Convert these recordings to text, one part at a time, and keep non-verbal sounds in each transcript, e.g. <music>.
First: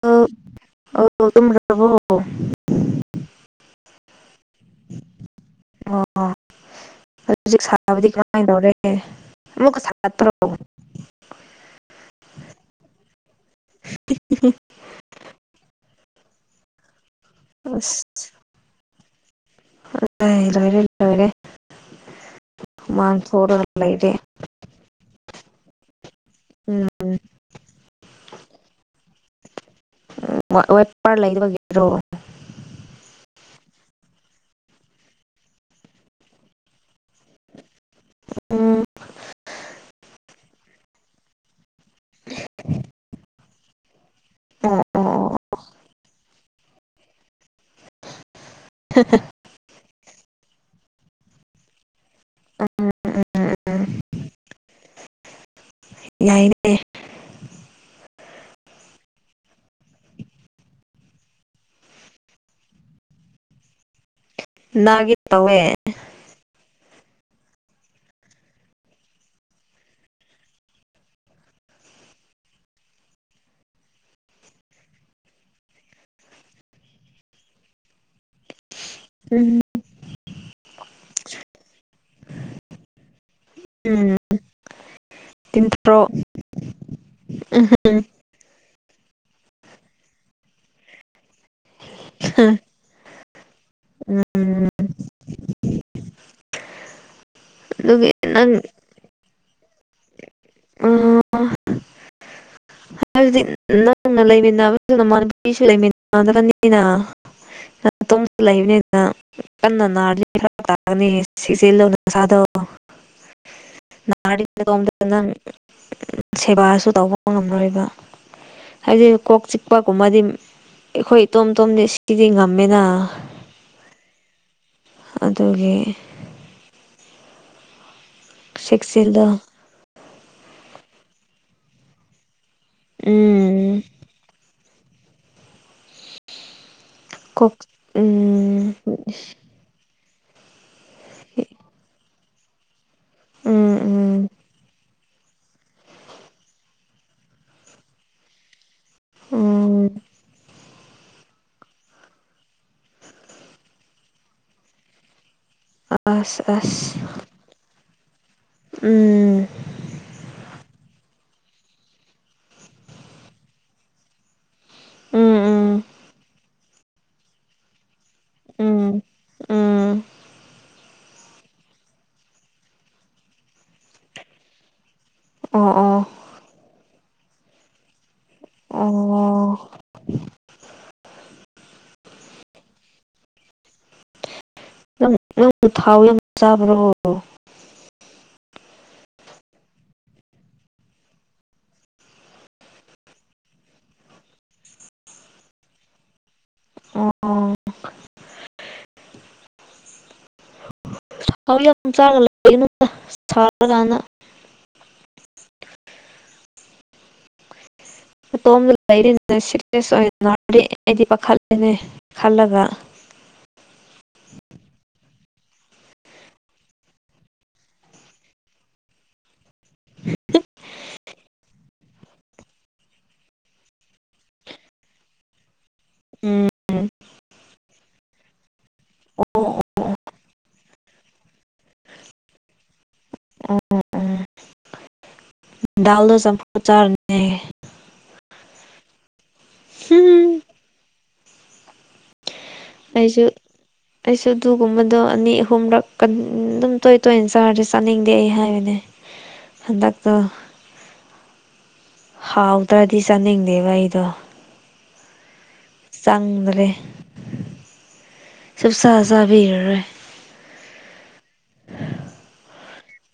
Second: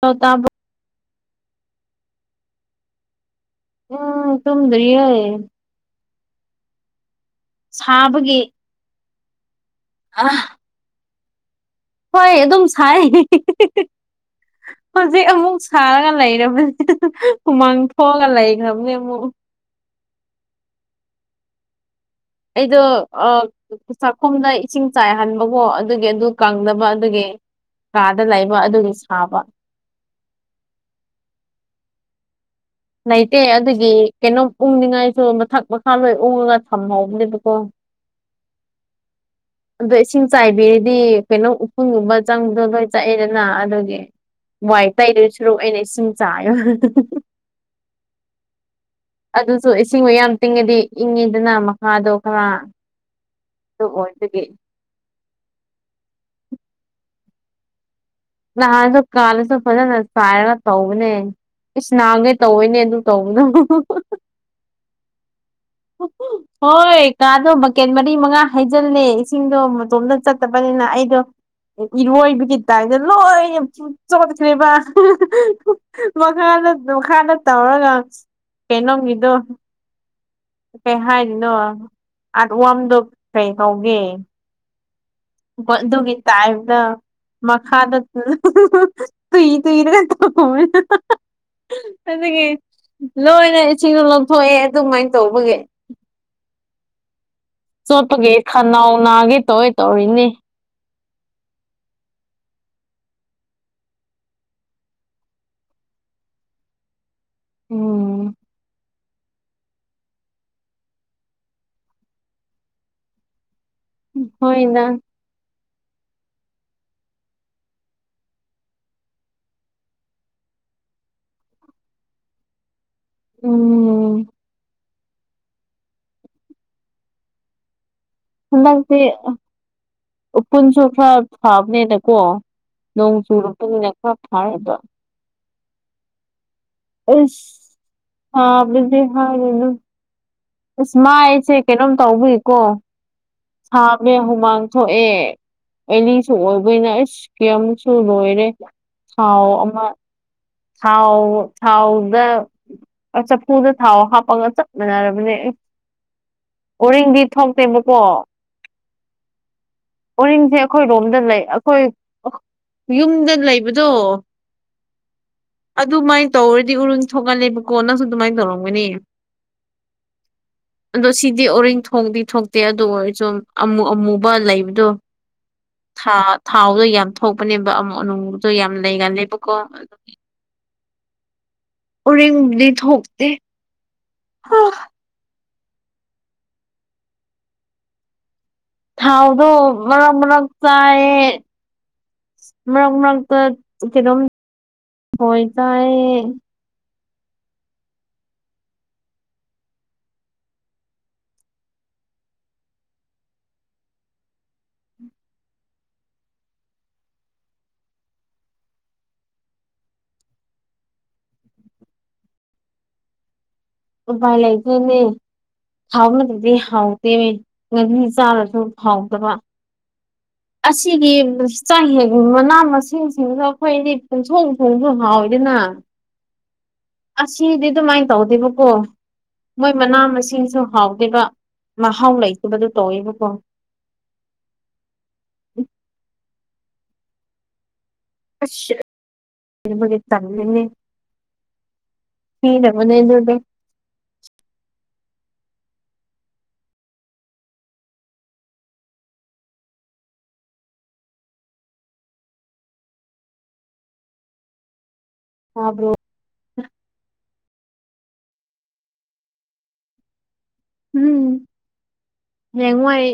ꯇ ꯑ ꯇꯥꯕ ꯑ ꯑꯗꯨꯕꯣ ꯎꯝ ꯊꯗꯔꯤ ꯑꯣ ꯑꯗꯨ ꯍꯧꯖꯤꯛ ꯁꯥꯕꯗꯤ ꯁꯥꯕꯒꯤ ꯀꯃꯥꯏꯅꯧꯔꯦ ꯃꯨ ꯑ ꯁꯥꯠꯇ꯭ꯔꯣ ꯍꯣꯏ ꯑꯦ ꯑꯗꯨꯝ ꯁꯥꯏ ꯍꯧꯖꯤꯛ ꯑꯃꯨꯛ ꯁꯥꯔꯒ ꯂꯩꯔꯕ ꯈꯨꯃꯥꯡ ꯊꯣꯛꯑꯒ ꯂꯩꯈ꯭ꯔꯕꯅꯦ ꯑꯃꯨꯛ ꯑ ꯏꯂꯔ ꯏꯔ ꯑꯩꯗꯣ ꯆꯥꯛꯈꯨꯝꯗ ꯏꯁꯤꯡ ꯆꯥꯏꯍꯟꯕꯀꯣ ꯑꯗꯨꯒꯤ ꯑꯗꯨ ꯎꯝ ꯀꯪꯅꯕ ꯑꯗꯨꯒꯤ ꯀꯥꯗ ꯂꯩꯕ ꯑꯗꯨꯒꯤ ꯁꯥꯕ ꯎ ꯋꯥꯦꯄꯔ ꯂꯩꯗꯕꯒꯤ꯭ꯔꯣ ꯂꯩꯇꯦ ꯑꯗꯨꯒꯤ ꯀꯩꯅꯣꯝ ꯎꯪꯅꯤꯡꯉꯥꯏꯁꯨ ꯃꯊꯛ ꯃꯈꯥ ꯂꯣꯏ ꯎꯡꯉꯒ ꯊꯝꯍꯧꯕꯅꯦꯕꯀꯣ ꯎꯝ ꯑꯗ ꯏꯁꯤꯡ ꯆꯥꯏꯕꯤꯔꯗꯤ ꯀꯩꯅꯣ ꯎꯀꯨꯟꯒꯨꯝꯕ ꯆꯪꯕꯗꯣ ꯂꯣꯏ ꯆꯠꯑꯗꯅ ꯑꯗꯨꯒꯤ ꯑꯣ ꯋꯥꯏ ꯇꯥꯏꯗ ꯑꯣ ꯑꯣ ꯁꯣꯔꯣꯛ ꯑꯩꯅ ꯏꯁꯤꯡ ꯆꯥꯏꯌ ꯑꯗꯨꯁꯨ ꯏꯁꯤꯡꯕꯨ ꯌꯥꯝ ꯇꯤꯡꯉꯗꯤ ꯏꯪꯉꯤꯗꯅ ꯃꯈꯥꯗꯣ ꯈꯔ ꯎꯝ ꯎꯝ ꯎꯝ ꯑꯣꯏꯇꯗꯒꯤ ꯌꯥꯏꯅꯦ ꯂꯍꯥꯟꯁꯨꯣ ꯀꯥꯂꯁꯨ ꯐꯖꯅ ꯁꯔ ꯇꯧꯅꯦ ꯏꯁ ꯅꯅꯥꯎꯅꯦ ꯇꯧꯏꯅꯦ ꯑꯗꯨ ꯇꯧꯕꯗ ꯅꯥꯒꯦ ꯇꯧꯋꯦ ꯍꯣꯏ ꯀꯥꯗꯣ ꯃꯀꯦꯟ ꯃꯔꯤ ꯃꯉꯥ ꯍꯩꯖꯤꯜꯂꯦ ꯏꯁꯤꯡꯗꯣ ꯃꯇꯣꯝꯇ ꯆꯠꯇꯕꯅꯤꯅ ꯑꯩꯗꯣ ꯏꯔꯕꯨꯣ ꯏꯕꯤ ꯂꯣꯏ ꯌꯥꯝ ꯆꯠꯈ꯭ꯔꯦꯕ ꯃꯈꯥꯗ ꯇꯧꯔꯒ ꯀꯩꯅꯣ ꯏꯗꯣ ꯎꯝ ꯀꯩ ꯍꯥꯏꯔꯤꯅꯣ ꯑꯥꯠ ꯋꯥꯝꯗꯣ ꯀꯩ ꯀꯧꯒꯦ ꯎꯝ ꯇꯤꯟꯊ꯭ꯔꯣ ꯑꯗꯨꯒꯤ ꯇꯥꯏꯞꯇ ꯎꯝ ꯃꯈꯥꯗ ꯇꯏ ꯇꯨꯏ ꯑꯅꯒꯦ ꯂꯣꯏꯅ ꯏꯁꯤꯡꯗꯣ ꯂꯧꯊꯣꯛꯑꯦ ꯑꯗꯨꯃꯥꯏꯅ ꯇꯧꯕꯒꯤ ꯑꯗꯨꯒꯤ ꯆꯣꯠꯄꯒꯤ ꯅꯪ ꯈꯅꯥꯎ ꯅꯥꯒꯦ ꯇꯧꯋ ꯇꯧꯔꯤꯅꯦ ꯑ ꯍꯥꯏꯗꯤ ꯅꯪꯅ ꯂꯩꯃꯤꯟꯅꯕ ꯅꯃꯄꯤꯁꯨ ꯂꯩꯃꯤꯟꯅꯗꯕꯅꯤꯅ ꯑ ꯇ ꯎꯝ ꯂꯩꯥꯏꯕꯅꯦ ꯀꯟꯅ ꯅꯥꯔꯅꯤ ꯈꯔ ꯇꯥꯒꯅꯤ ꯁꯤꯁꯦꯂꯨꯅ ꯑꯁꯥꯗꯣ ꯍꯣꯏꯗ ꯅꯍꯥꯔꯤꯉꯩꯗꯣꯝꯗꯗ ꯅꯪ ꯁꯦꯕꯥꯁꯨ ꯇꯧꯕ ꯉꯝꯔꯣꯏꯕ ꯍꯥꯏꯗꯤ ꯀꯣꯛ ꯆꯤꯛꯄꯒꯨꯝꯕꯗꯤ ꯑꯩꯈꯣꯏ ꯏꯇꯣꯝꯇꯣꯝꯗꯤ ꯁꯤꯗꯤ ꯉꯝꯃꯦꯅ ꯎꯝ ꯑꯗꯨꯒꯤ ꯍꯟꯗꯛꯁꯦ ꯆꯦꯛꯁꯤꯜꯂꯣ ꯄꯨꯨꯟꯁꯨ ꯈꯔ ꯐꯥꯕꯅꯦꯅꯀꯣ ꯅꯣꯡ ꯎꯝ ꯆꯨꯔꯛꯄꯅꯤꯅ ꯈꯔ ꯐꯥꯦꯕ ꯀꯣꯛ ꯑ ꯍꯥ ꯎꯝ ꯍꯅ ꯏꯁꯁ ꯃꯥꯏꯁꯦ ꯀꯩꯅꯣꯝ ꯇꯧꯕꯋꯏꯀꯣ ꯎꯝ ꯁꯥꯃꯦ ꯎꯝ ꯍꯨꯃꯥꯡ ꯊꯣꯛꯑꯦ ꯑꯅꯤꯁꯨ ꯑꯣꯏꯕꯅ ꯑꯁ ꯀꯁꯨ ꯂꯣꯏꯔꯦ ꯊꯥꯎ ꯑꯃ ꯎꯝ ꯊꯥꯎ ꯊꯥꯎꯗ ꯆꯐꯨꯗ ꯊꯥꯎ ꯍꯥꯞꯄꯒ ꯆꯞꯃꯤꯥꯟꯟꯅꯔꯕꯅꯦ ꯑꯁ ꯑꯁ ꯑꯣꯔꯤꯡꯗꯤ ꯊꯣꯛꯇꯦꯕꯀꯣ ꯎꯝ ꯑꯩꯈꯣꯏꯔꯣꯝꯗ ꯂꯩ ꯑꯩꯈꯣꯏ ꯌꯨꯝꯗ ꯂꯩꯕꯗꯣ ꯎꯝ ꯎꯝ ꯑꯗꯨꯃꯥꯏꯅ ꯇꯧꯔꯗꯤ ꯎꯔꯨ ꯊꯣꯛꯍꯜꯂꯦꯕꯀꯣ ꯅꯪꯁꯨ ꯑꯗꯨꯃꯥꯏꯅ ꯇꯧꯔꯝꯒꯅꯤ ꯎꯝ ꯎꯝ <inaudible> ꯑꯗꯣ ꯁꯤꯗꯤ ꯑꯣꯔꯤꯡ ꯊꯣꯡꯗꯤ ꯊꯣꯛꯇꯦ ꯑꯗꯨ ꯑꯣꯏꯔꯁꯨ ꯑꯃꯨ ꯑꯃꯨꯕ ꯂꯩꯕꯗꯣ ꯑꯣ ꯑꯣ ꯊ ꯊꯥꯎꯗꯣ ꯌꯥꯝ ꯊꯣꯛꯄꯅꯦꯕ ꯑꯃ ꯑꯅꯨꯡꯗꯣ ꯌꯥꯝ ꯑꯣ ꯂꯩꯒꯂꯕꯀꯣ ꯎꯔꯔꯤꯗꯤ ꯊꯇ ꯍ ꯅꯪ ꯊꯥꯎ ꯆꯥꯕ꯭ꯔꯣ ꯊꯥꯎꯗꯣ ꯃꯔꯔꯛ ꯃꯔꯔꯛ ꯆꯥꯥꯏ ꯃꯔꯛ ꯃꯔꯔꯛ ꯀꯩꯅꯣꯝ ꯍꯣꯏ ꯀ ꯑꯣ ꯥꯎ ꯌꯥꯝ ꯑꯗꯨ ꯆꯥꯔ ꯁꯥꯔ ꯀꯥꯟꯗ <inaudible> ꯑꯇꯣꯝꯗ ꯂꯩꯔꯤ ꯁꯤꯔꯤꯁ ꯑꯩꯗꯤ ꯄꯥꯈꯠꯂꯦꯅꯦ ꯈꯜꯂꯒ ꯚ ꯂꯩꯒꯅꯦ ꯍꯥꯎꯅꯗꯗꯤ ꯍꯥꯎꯗꯦ ꯉꯥꯅꯤ ꯆꯥꯔꯁꯨ ꯍꯥꯎꯗꯕ ꯑꯁꯤꯒꯤ ꯆꯌꯦ ꯃꯅꯥ ꯃꯁꯤꯡꯁꯤꯡꯗꯣ ꯑꯩꯈꯣꯏꯗꯤ ꯄꯨꯟꯊꯣꯡ ꯁꯣꯡꯁꯨ ꯍꯥꯎꯋ ꯑꯗꯨꯅ ꯎꯝ ꯑꯁꯤꯗꯤ ꯑꯗꯨꯃꯥꯏꯅ ꯇꯧꯗꯦꯕꯀꯣ ꯑꯣ ꯃꯣꯏ ꯑꯣ ꯃꯅꯥ ꯃꯁꯤꯡꯁꯨ ꯍꯥꯎꯗꯕ ꯃꯍꯥꯎ ꯂꯩꯇꯕꯗꯨ ꯇꯧꯋꯦꯕꯀꯣ <unintelligible> ꯗꯜꯗꯣ ꯆꯄ꯭ꯔ ꯆꯔꯅꯦ ꯇꯝꯅꯤ ꯑꯩꯁꯨ ꯑꯩꯁꯨ ꯑꯗꯨꯒꯨꯝꯕꯗꯣ ꯑꯅꯤ ꯑꯍꯨꯝꯔꯛ ꯑꯗꯨꯝ ꯇꯣꯏ ꯇꯣꯏꯅ ꯆꯥꯔꯗꯤ ꯆꯥꯅꯤꯡꯗꯦ ꯑꯩ ꯍꯥꯏꯕꯅꯦ ꯍꯥꯟꯗꯇ ꯍꯥꯎ ꯎꯗꯔꯗꯤ ꯆꯅꯤꯡꯗꯦꯕ ꯑꯩꯗꯣ ꯇꯥꯕ꯭ꯔꯣ ꯆꯪꯗꯦ ꯁ ꯁꯥꯁ ꯁꯥꯕꯤꯔꯔꯦ ꯎꯝ ꯍꯉꯥꯏ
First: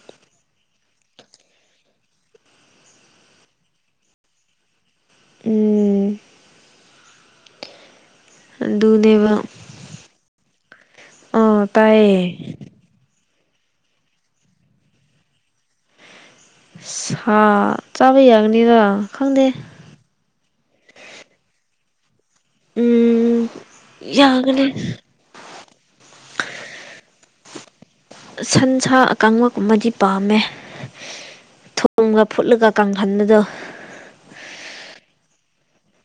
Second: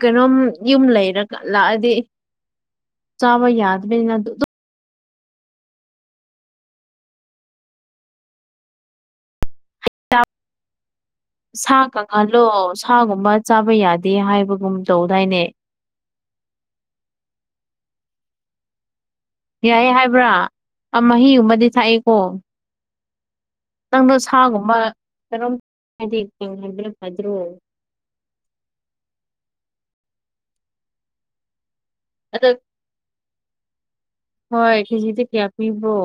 ꯀꯩꯅꯣꯝ ꯌꯨꯝ ꯂꯩꯔ ꯂꯥꯛꯑꯗꯤ ꯆꯥꯎꯥꯕ ꯌꯥꯗ ꯃꯅ ꯎꯝ ꯑꯗꯨꯗꯨꯗꯕ ꯑꯥ ꯁꯥ ꯇꯥꯏꯌꯦ ꯀꯪꯍꯜꯂꯣ ꯁꯥꯒꯨꯝꯕ ꯆꯥꯕ ꯌꯥꯗꯦ ꯍꯥꯏꯕꯒꯨꯝ ꯇꯧꯗꯥꯏꯅꯦ ꯍꯥ ꯆꯥꯕ ꯌꯥꯒꯅꯤꯗ ꯈꯪꯗꯦ ꯌꯥꯏꯦ ꯍꯥꯏꯕ꯭ꯔꯥ ꯃꯍꯤꯒꯨꯝꯕꯗꯤ ꯊꯥꯛꯏꯦꯀꯣ ꯎꯝ ꯅꯪꯅ ꯌꯥꯒꯅꯤ ꯁꯥꯒꯨꯝꯕ ꯀꯔꯝ ꯍꯥꯏꯗꯤꯕꯤꯔꯝ ꯍꯥꯏꯗ꯭ꯔꯣ ꯁꯟ ꯁꯥ ꯀꯥꯡꯂꯨꯞꯨꯝꯃꯗꯤ ꯄꯥꯝꯃꯦ ꯊꯨꯝꯒ ꯑꯗ ꯐꯨꯠꯂꯒ ꯀꯥꯡꯈꯟꯕꯗꯣ ꯍꯣꯏ ꯈꯦꯖꯤꯗ ꯀꯌꯥ ꯄꯤꯕꯣ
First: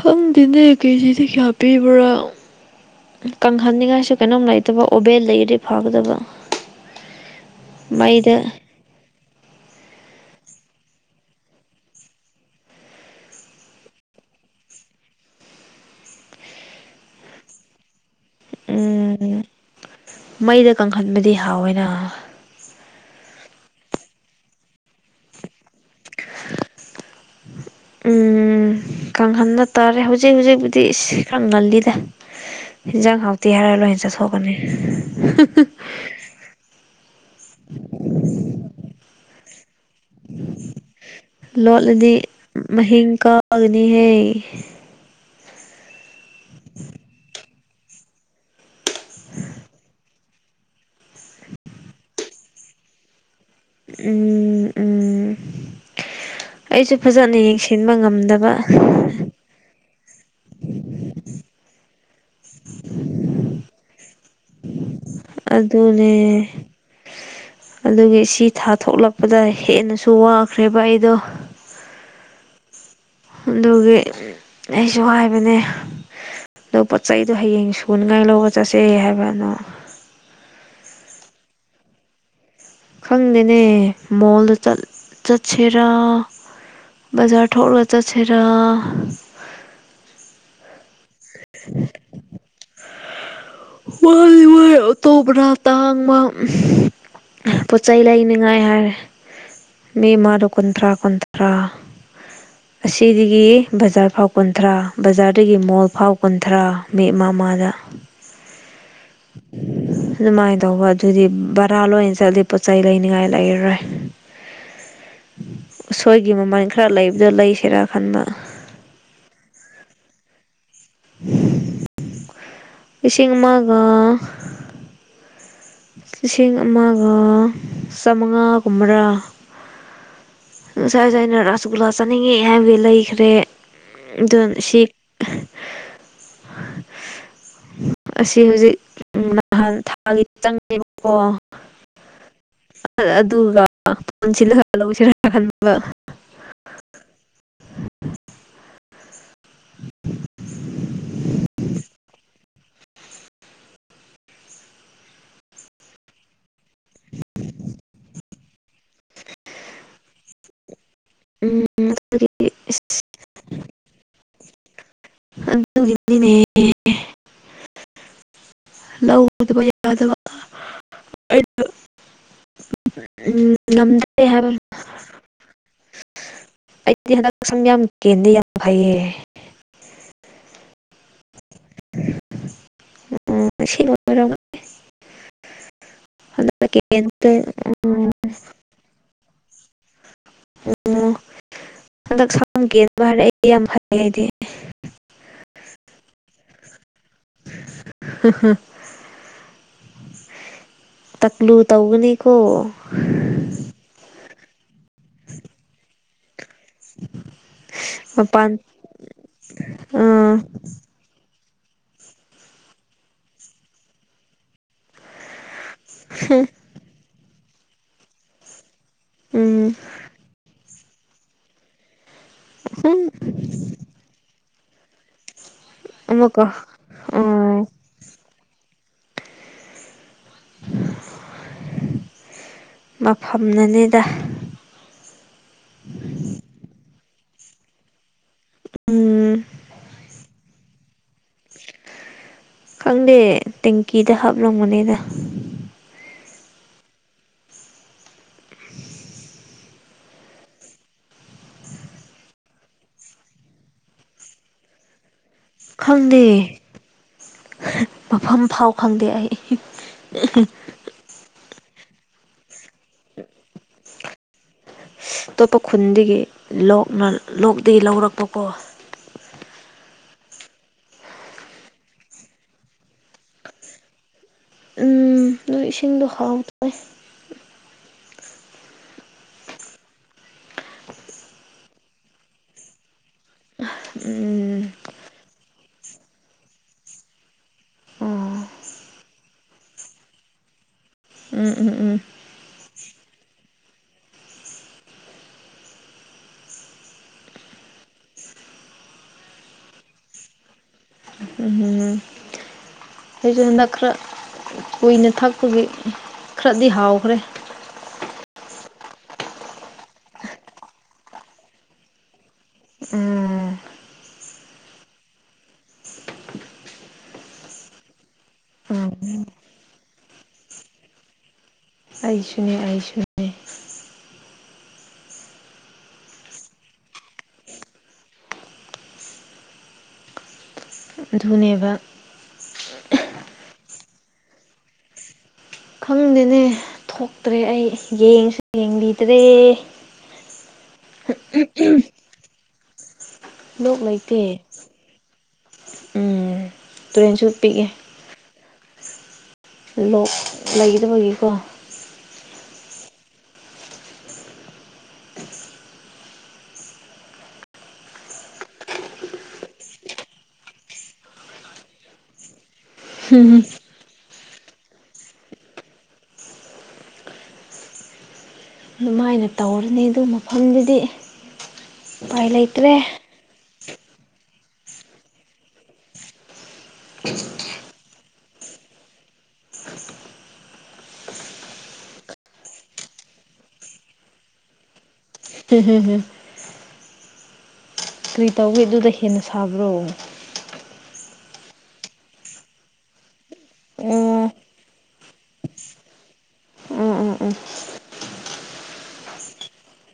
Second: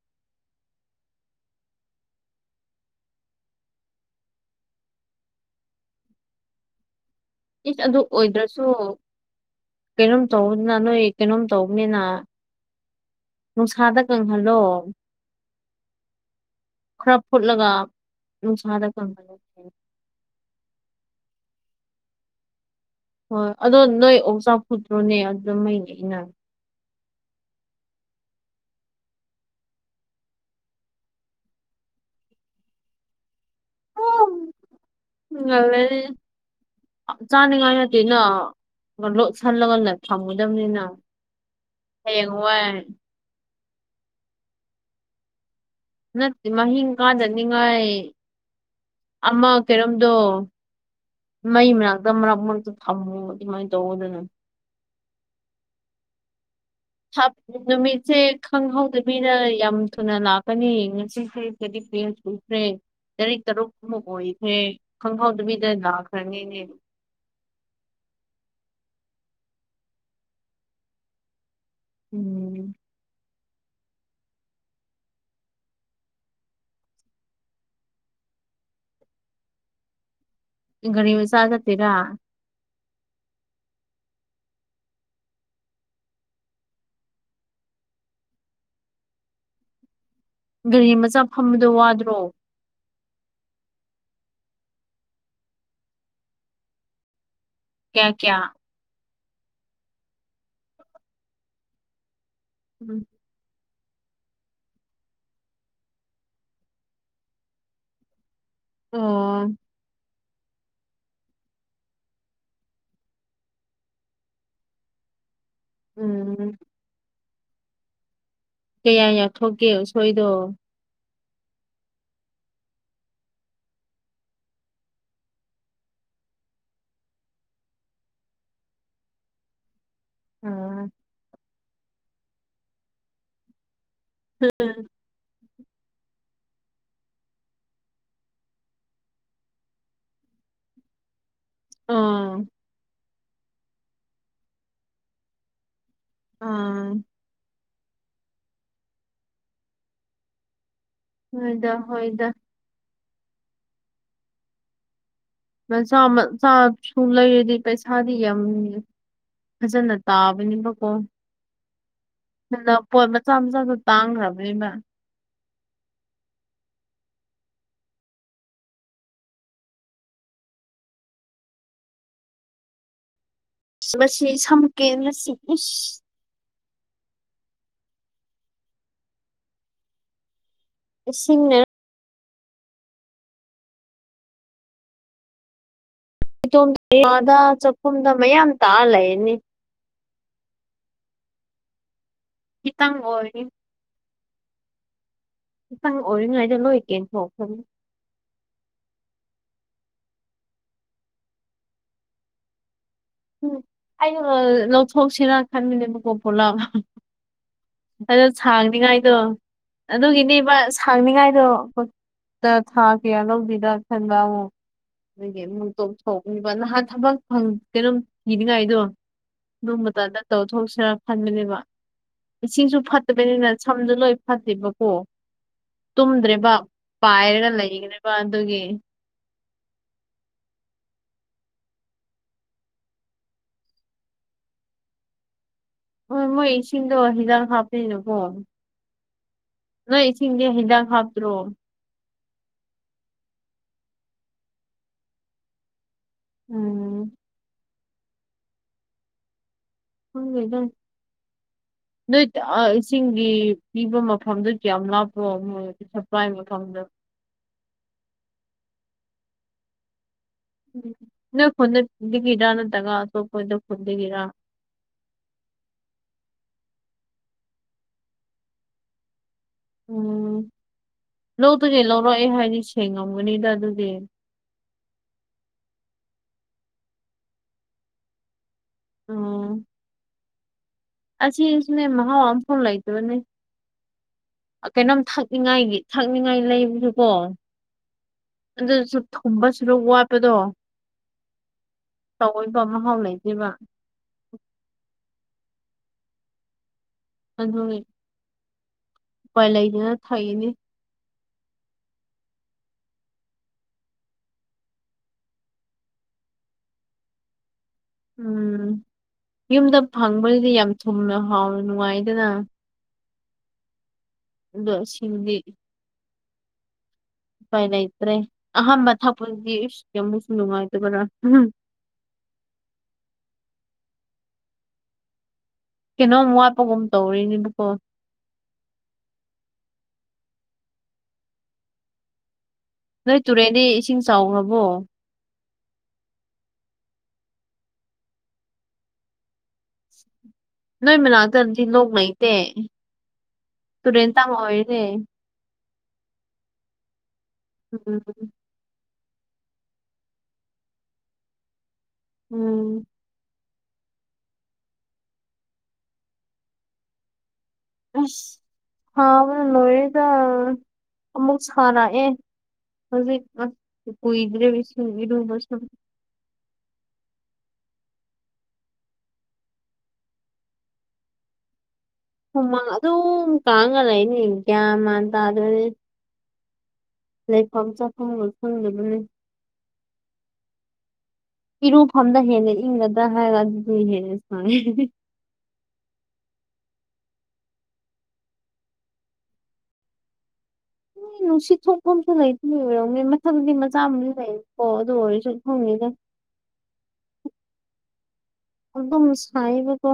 ꯈꯪꯗꯦꯅꯦ ꯀꯦꯖꯤꯗꯤ ꯀꯌꯥ ꯄꯤꯕ꯭ꯔꯥ ꯀꯪꯍꯟꯅꯤꯡꯉꯥꯏꯁꯨ ꯀꯩꯅꯣꯝ ꯂꯩꯇꯕ ꯑꯣꯕꯦꯜ ꯂꯩꯗꯤ ꯐꯥꯒꯗꯕ ꯏꯁ ꯑꯗꯨ ꯑꯣꯏꯗ꯭ꯔꯁꯨ ꯀꯩꯅꯣꯝ ꯇꯧꯕꯅ ꯅꯣꯏ ꯀꯩꯅꯣꯝ ꯇꯧꯕꯅꯤꯅ ꯅꯨꯡꯁꯥꯗ ꯀꯪꯍꯜꯂꯣ ꯈꯔ ꯐꯨꯠꯂꯒ ꯅꯨꯡꯁꯥꯗ ꯀꯪꯍꯜꯂꯣ ꯎꯝ ꯃꯩꯗ ꯀꯪꯈꯟꯕꯗꯤ ꯍꯥꯎꯋꯦꯅ ꯍꯣꯏ ꯑꯗꯣ ꯅꯣꯏ ꯑꯣꯛ ꯆꯥ ꯐꯨꯠꯇ꯭ꯔꯣꯅꯦ ꯑꯗꯨꯗ ꯃꯅꯦ ꯏꯟꯅꯔꯦ ꯎꯝ ꯀꯪꯍꯟꯅ ꯇꯥꯔꯦ ꯍꯧꯖꯤꯛ ꯍꯧꯖꯤꯛꯄꯨꯗꯤ ꯏꯁ ꯈꯪꯍꯜꯂꯤꯗ ꯏꯟꯖꯥꯡ ꯍꯇꯤ ꯇꯤꯍꯔ ꯑꯣꯏ ꯂꯣꯏ ꯍꯁ ꯁꯧ ꯀꯅꯤ ꯆꯥꯅꯤꯉꯥꯏ ꯍꯥꯏꯤ ꯅ ꯂ ꯁꯥꯟꯂꯒꯜꯂ ꯊꯝꯉꯨꯗꯕꯅꯤꯅ ꯍꯌꯦꯡ ꯋꯥꯏ ꯑꯒꯅꯤ ꯍꯥꯏ ꯅꯠꯇꯦ ꯃꯍꯤꯡ ꯀꯥꯖꯅꯤꯡꯉꯥꯏ ꯑꯃ ꯀꯔꯣꯝꯗꯣ ꯃꯩ ꯃꯅꯥꯛꯇ ꯃꯔꯛꯃꯁꯨ ꯊꯝꯃꯣ ꯁꯃꯥꯏ ꯇꯣꯗꯅ ꯎꯝ ꯎꯝ ꯑꯩꯁꯨ ꯐꯖꯅ ꯌꯦꯡꯁꯤꯟꯕ ꯅꯨꯃꯤꯠꯁꯦ ꯉꯝꯗꯕ ꯈꯪꯍꯧꯗꯕꯤꯅ ꯌꯥꯝ ꯊꯨꯅ ꯂꯥꯛꯀꯅꯤ ꯉꯁꯤꯁꯦ ꯀꯦꯗꯤ ꯄꯦꯖ ꯀꯨꯏꯈ꯭ꯔꯦ ꯇꯔꯤꯛ ꯇꯔꯨꯛꯃꯨꯛ ꯑꯣꯏꯈ꯭ꯔꯦ ꯈꯪꯍꯧꯗꯕꯤꯗ ꯑꯗꯨꯅꯦ ꯂꯥꯛꯈ꯭ꯔꯅꯤꯅꯦ ꯑꯗꯨꯒꯤ ꯁꯤ ꯊꯥ ꯊꯣꯛꯂꯛꯄꯗ ꯍꯦꯟꯅꯁꯨ ꯋꯥꯈ꯭ꯔꯦꯕ ꯑꯩꯗꯣ ꯎꯝ ꯑꯗꯨꯒꯤ ꯑꯩꯁꯨ ꯍꯥꯏꯕꯅꯦ ꯑꯗ ꯄꯣꯠ ꯆꯩꯗꯣ ꯍꯌꯦꯡ ꯁꯨꯅꯤꯡꯉꯥꯏ ꯂꯧꯕ ꯆꯠꯁꯦ ꯍꯥꯏꯕꯅꯣ ꯅꯤ ꯁꯥꯗꯦꯔ ꯈꯪꯗꯦꯅꯦ ꯃꯣꯜꯗ ꯆꯠꯁꯤꯦꯔꯥ ꯕꯖꯔ ꯊꯣꯛꯔꯒ ꯆꯠꯁꯤꯦꯔ ꯒꯥꯔꯤ ꯃꯆꯥ ꯐꯝꯕꯗꯣ ꯋꯥꯗ꯭ꯔꯣ ꯋꯥ ꯇꯣꯕ꯭ꯔ ꯇꯥꯡ ꯄꯣꯠ ꯆꯩ ꯀꯌꯥ ꯀꯌꯥ ꯂꯩꯅꯤꯉꯥꯏ ꯍꯥꯏꯔꯦ ꯃꯤ ꯃꯥꯗ ꯀꯨꯟꯊ꯭ꯔꯥ ꯀꯨꯟꯊ꯭ꯔꯥ ꯎꯝ ꯑꯁꯤꯗꯒꯤ ꯕꯖꯥꯔ ꯐꯥꯎ ꯀꯨꯟꯊ꯭ꯔꯥ ꯕꯖꯥꯔꯗꯒꯤ ꯃꯣꯜ ꯐꯥꯎ ꯀꯨꯟꯊ꯭ꯔꯥ ꯃꯤ ꯑꯃꯃꯥꯗ ꯑꯣ ꯑꯗꯨꯃꯥꯏꯅ ꯇꯧꯕ ꯑꯗꯨꯗꯤ ꯚꯔꯥ ꯂꯣꯏꯅ ꯆꯠꯂꯤ ꯄꯣꯠꯆꯩ ꯂꯩꯅꯤꯉꯥꯏ ꯂꯩꯔꯔꯣꯏ꯫ ꯎꯁꯣꯏꯒꯤ ꯎꯝ ꯃꯃꯜ ꯈꯔ ꯂꯩꯕꯗꯣ ꯂꯩꯁꯤꯔꯥ ꯈꯟꯕ꯫ ꯀꯌꯥ ꯌꯥꯊꯣꯛꯀꯦ ꯎꯁꯣꯏꯗꯣ꯫ ꯂꯤꯁꯤꯡ ꯑꯃꯒ ꯂꯤꯁꯤꯡ ꯑꯃꯒ ꯆꯥꯃꯉꯥ ꯒꯨꯝꯕꯔꯥ꯫ ꯎꯝ ꯉꯁꯥꯏ-ꯉꯁꯥꯏ ꯑꯩꯅ ꯔꯥꯁꯒꯨꯂꯥ ꯆꯥꯅꯤꯡꯉꯦ ꯍꯥꯏꯕꯗꯩ ꯂꯩꯈꯔꯦ꯫ ꯑꯗꯨꯅ ꯁꯤ ꯑꯁꯤ ꯍꯨꯖꯤꯛ ꯅꯍꯥꯟ ꯊꯥꯒꯤ ꯆꯪꯉꯦꯕꯀꯣ꯫ ꯑꯥ ꯑꯗꯨꯒ ꯄꯨꯟꯁꯤꯜꯂꯒ ꯂꯧꯁꯤꯔ ꯈꯟꯕ꯫ ꯑꯥ <inaudible> <inaudible> ꯍꯣꯏꯗ ꯍꯣꯏꯗ ꯃꯆꯥ-ꯃꯆꯥꯁꯨ ꯂꯩꯔꯗꯤ ꯄꯩꯁꯥꯗꯤ ꯌꯥꯝꯅꯤ꯫ ꯐꯖꯅ ꯇꯥꯕꯅꯤꯕꯀꯣ ꯎꯝ ꯑꯗꯨꯒꯤ ꯁꯅꯥꯄꯣꯠ ꯃꯆꯥ-ꯃꯆꯥꯗꯨ ꯇꯥꯡꯈ꯭ꯔꯕꯅꯤꯅ ꯑꯗꯨꯒꯤꯅꯤꯅꯦ ꯂꯧꯗꯕ ꯌꯥꯗꯕ ꯑꯩꯅ, ꯎꯝ ꯉꯝꯗ꯭ꯔꯦ ꯃꯁꯤ ꯍꯥꯏꯕ ꯁꯝ ꯀꯦꯟꯕꯁꯤ ꯎꯁ ꯑꯩꯗꯤ ꯍꯟꯗꯛ ꯁꯝ ꯌꯥꯝ ꯀꯦꯟꯗꯦ ꯌꯥꯝ ꯐꯩꯌꯦ꯫ ꯏꯁꯤꯡꯅꯦ ꯎꯝ ꯏꯁꯤꯡꯅ ꯑꯣꯏꯔꯝꯒꯅꯤ ꯑꯗꯨꯝ ꯍꯟꯗꯛ ꯀꯦꯟꯕꯗ ꯀꯥꯗ ꯆꯥꯛꯈꯨꯝꯗ ꯃꯌꯥꯝ ꯇꯥ ꯂꯩꯔꯅꯤ꯫ ꯑꯣ ꯍꯟꯗꯛ ꯁꯝ ꯈꯤꯇꯪ ꯀꯦꯟꯕ ꯍꯥꯏꯔꯒ ꯑꯣꯏꯔꯤ ꯑꯩꯗꯤ ꯌꯥꯝ ꯐꯩꯌꯦ ꯑꯩꯗꯤ ꯑꯍꯟ ꯑꯣꯏꯔꯤꯉꯩꯗ ꯂꯣꯏ ꯀꯦꯟꯊꯣꯛꯈꯔꯅꯤ ꯇꯛꯂꯨ ꯇꯧꯒꯅꯤꯀꯣ ꯎꯝ ꯑꯩꯅ ꯂꯧꯊꯣꯛꯁꯤꯔ ꯈꯟꯕꯅꯦꯕꯀꯣ ꯄꯨꯂꯞ ꯑꯗꯣ ꯃꯄꯥꯟ ꯁꯥꯡꯅꯤꯉꯥꯏꯗꯣ ꯑꯥ ꯑꯗꯨꯒꯤꯅꯦꯕ ꯁꯥꯡꯅꯤꯉꯥꯏꯗꯣ ꯍꯨꯠꯇ ꯊꯥ ꯀꯌꯥ ꯂꯧꯒꯤꯗꯥ ꯈꯟꯕ ꯑꯃꯨꯛ ꯅꯪꯒꯤ ꯑꯃꯨꯛ ꯇꯣꯛꯊꯣꯛꯅꯤꯕ ꯅꯍꯥꯟ ꯊꯕꯛ ꯐꯪ ꯀꯩꯅꯣꯝ ꯊꯤꯅꯤꯡꯉꯥꯏꯗꯣ ꯎꯝ ꯑꯗꯨꯝꯕ ꯀꯥꯟꯗ ꯇꯧꯊꯣꯛꯁꯤꯔꯥ ꯈꯟꯕꯅꯦꯕ ꯏꯁꯤꯡꯁꯨ ꯍꯨꯝ ꯐꯠꯇꯕꯅꯤꯅ ꯁꯝꯖꯨ ꯂꯣꯏ ꯐꯠꯇꯦꯕꯀꯣ꯫ ꯑꯃꯨꯛꯀ ꯇꯨꯝꯗ꯭ꯔꯦꯕ ꯄꯥꯏꯔꯒ ꯎꯝ ꯂꯩꯒ꯭ꯔꯦꯕ ꯑꯗꯨꯒꯤ <inaudible> ꯃꯐꯝꯅꯅꯤꯗ ꯎꯝ ꯃꯣꯏ ꯏꯁꯤꯡꯗꯣ ꯍꯤꯗꯥꯛ ꯍꯥꯞꯄꯅꯤꯅ ꯀꯣ ꯎꯝ ꯅꯣꯏ ꯏꯁꯤꯡꯗꯤ ꯍꯤꯗꯥꯛ ꯍꯥꯞꯇ꯭ꯔꯣ꯫ ꯈꯪꯗꯦ ꯇꯦꯡꯀꯤꯗ ꯍꯥꯞꯂꯝꯒꯅꯤꯗꯥ ꯎꯝ ꯈꯪꯗꯦꯗꯥ ꯅꯣꯏ ꯇ-ꯑꯥ ꯏꯁꯤꯡꯒꯤ ꯄꯤꯕ ꯃꯐꯝꯗꯨ ꯀ꯭ꯌꯥꯝ ꯂꯥꯞ ꯅꯣ ꯃꯣꯏ ꯈꯪꯗꯦ ꯁꯄ꯭ꯂꯥꯏ ꯃꯐꯝꯗꯣ ꯃꯐꯝ ꯐꯥꯎ ꯈꯪꯗꯦ ꯑꯩ ꯅꯣꯏ ꯈꯨꯟꯗ ꯍꯨꯠꯅꯤꯡꯂꯤꯔꯥ ꯅꯠꯇ꯭ꯔꯒ ꯑꯇꯣꯞꯄꯗ ꯈꯨꯟꯗꯒꯤꯔꯥ ꯑꯇꯣꯞꯄ ꯈꯨꯟꯗꯒꯤ ꯂꯣꯛꯅ ꯂꯣꯛꯇꯗꯒꯤ ꯂꯧꯔꯛꯄꯀꯣ ꯎꯝ ꯂꯧꯗꯨꯒꯦ ꯂꯧꯔꯛꯑꯦ ꯍꯥꯏꯗꯤ ꯁꯦꯡꯉꯝꯒꯅꯤꯗ ꯑꯗꯨꯒꯤ ꯎꯝ ꯅꯣꯏ ꯏꯁꯤꯡꯗꯣ ꯍꯥꯎꯗꯦ ꯑ ꯑꯁꯤꯁꯨꯅꯦ ꯃꯍꯥꯎ ꯑꯐꯥꯎ ꯂꯩꯇꯕꯅꯦ ꯎꯝ ꯀꯩꯅꯣꯝ ꯊꯛꯅꯤꯡꯉꯥꯏꯒꯤ ꯊꯛꯅꯤꯡꯉꯥꯏ ꯂꯩꯕꯁꯨꯀꯣ ꯑꯣ ꯑꯗꯨꯁꯨ ꯀꯨꯝꯕꯁꯨꯔ ꯋꯥꯠꯄꯗꯣ ꯎꯝ ꯎꯝ ꯎꯝ ꯇꯑꯣꯏꯕ ꯑꯃ ꯍꯥꯎ ꯂꯩ ꯗꯤꯕ ꯑꯗꯨ ꯎꯄꯥꯏ ꯂꯩꯗꯅ ꯊꯥꯛꯏꯅꯤ ꯎꯝ ꯎꯝ ꯎꯝ ꯍꯁꯨ ꯈꯔ ꯀꯨꯏꯅ ꯊꯛꯄꯒꯤ ꯈꯔꯗꯤ ꯍꯥꯎꯈ꯭ꯔꯦ ꯎꯝ ꯌꯨꯝꯗ ꯐꯪꯕꯗꯨꯗꯤ ꯌꯥꯝ ꯊꯨꯝꯅ ꯍꯥꯎꯅ ꯅꯨꯡꯉꯥꯏꯗꯅ ꯎꯝ ꯗ ꯍꯤꯟꯗꯤ ꯎꯐꯥꯏ ꯂꯩꯇ꯭ꯔꯦ ꯎꯝ ꯑꯍꯥꯟꯕ ꯊꯥ ꯄꯨꯟꯒꯤ ꯀꯃꯨꯛꯁꯨ ꯅꯨꯡꯉꯥꯏꯇꯕꯅ ꯑꯩꯁꯨꯅꯤ ꯑꯩꯁꯨꯅꯤ ꯀꯩꯅꯣꯝ ꯋꯥꯠꯄꯒꯨꯝ ꯇꯧꯔꯤꯅꯦꯕꯀꯣ ꯑꯗꯨꯅꯦꯕ ꯅꯣꯏ ꯇꯨꯔꯦꯟꯗꯤ ꯏꯁꯤꯡ ꯆꯥꯎꯈ꯭ꯔꯕꯣ ꯈꯪꯗꯦꯅꯦ ꯊꯣꯛꯇ꯭ꯔꯦ ꯑꯩ ꯌꯦꯡꯁꯨ ꯌꯦꯡꯕꯤꯗ꯭ꯔꯦ ꯅꯣꯏ ꯃꯅꯥꯛꯇꯅꯗꯤ ꯂꯣꯛ ꯂꯩꯩꯇꯦ ꯂꯣꯛ ꯇꯨꯔꯦꯟ ꯂꯩꯇꯦ ꯇꯥꯃꯑꯣꯔꯦ ꯎꯝ ꯇꯨꯔꯦꯟꯁꯨ ꯄꯤꯛꯑꯦ ꯎꯝ ꯂꯣꯛ ꯂꯩꯒꯗꯕꯒꯤꯀꯣ ꯎꯝ ꯍꯥ ꯃ ꯂꯣꯌꯦꯗ ꯑꯃꯃꯨꯛ ꯁ ꯈꯥꯅꯥ ꯑꯦ ꯍꯧꯖꯤꯛ ꯀꯨꯏꯗ꯭ꯔꯦ ꯏꯔꯕꯁ ꯑꯗꯨꯃꯥꯏꯅ ꯇꯧꯔꯅꯤ ꯑꯗꯨ ꯃꯐꯝꯗꯨꯗꯤ ꯎꯄꯥꯏ ꯍꯃꯥꯡ ꯂꯩꯇ꯭ꯔꯦ ꯑꯗꯨꯝ ꯀꯥꯡꯉ ꯂꯩꯅꯦ ꯒ꯭ꯌꯥꯃꯥꯟ ꯇꯥꯗꯗꯤ ꯂꯩꯐꯝ ꯆꯥꯐꯝꯒ ꯐꯪꯗꯕꯅꯤ ꯏꯔꯨꯐꯝꯗ ꯍꯦꯟꯅ ꯏꯪꯒꯗ꯭ꯔ ꯍꯥꯏꯔꯒ ꯑꯗꯨ ꯍꯦꯟꯅ ꯁꯨꯃ ꯍꯝ ꯍꯝ ꯍꯝ ꯀꯔꯤ ꯇꯧꯏꯤ ꯑꯗꯨꯗ ꯍꯦꯟꯅ ꯁꯥꯕ꯭ꯔꯣ ꯅꯣꯏ ꯅꯨꯡꯁꯤꯠ ꯊꯣꯛꯄ ꯑꯝꯇ ꯂꯩꯇ꯭ꯦꯔꯣꯅꯦ ꯃꯊꯪꯒꯤ ꯃꯆꯥ ꯑꯃꯨ ꯎꯝ ꯂꯩꯦ ꯑꯣꯗ ꯑꯣꯏꯔꯤꯁꯨ ꯍꯉꯗ ꯎꯝ ꯎꯝ ꯎꯝ ꯑꯗꯨꯗꯁꯕꯀꯣ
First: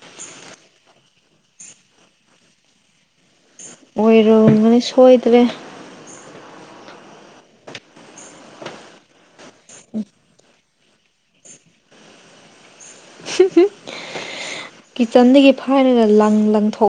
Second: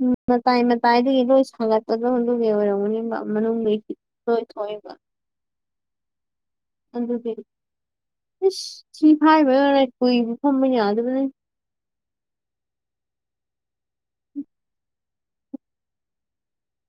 ꯎꯝ ꯃꯇꯥꯏ ꯃꯇꯥꯏꯗꯨꯒꯤ ꯂꯣꯏ ꯁꯥꯒꯠꯄꯗꯣ ꯑꯗꯨꯒꯤ ꯑꯣꯏꯔꯝꯒꯅꯤ ꯃꯅꯨꯡ ꯑꯣꯏꯔꯣꯕꯅꯤ ꯁꯣꯏꯗ꯭ꯔꯦ ꯑꯗꯨꯗꯤ ꯏꯁꯁ ꯁꯤ ꯍꯥꯏꯕꯅ ꯀꯨꯏꯕ ꯐꯝꯕ ꯌꯥꯗꯕꯅꯦ ꯀꯤꯠꯆꯟꯗꯒꯤ ꯐꯥꯏꯔꯒ ꯂꯪ ꯂꯪꯊꯣꯛ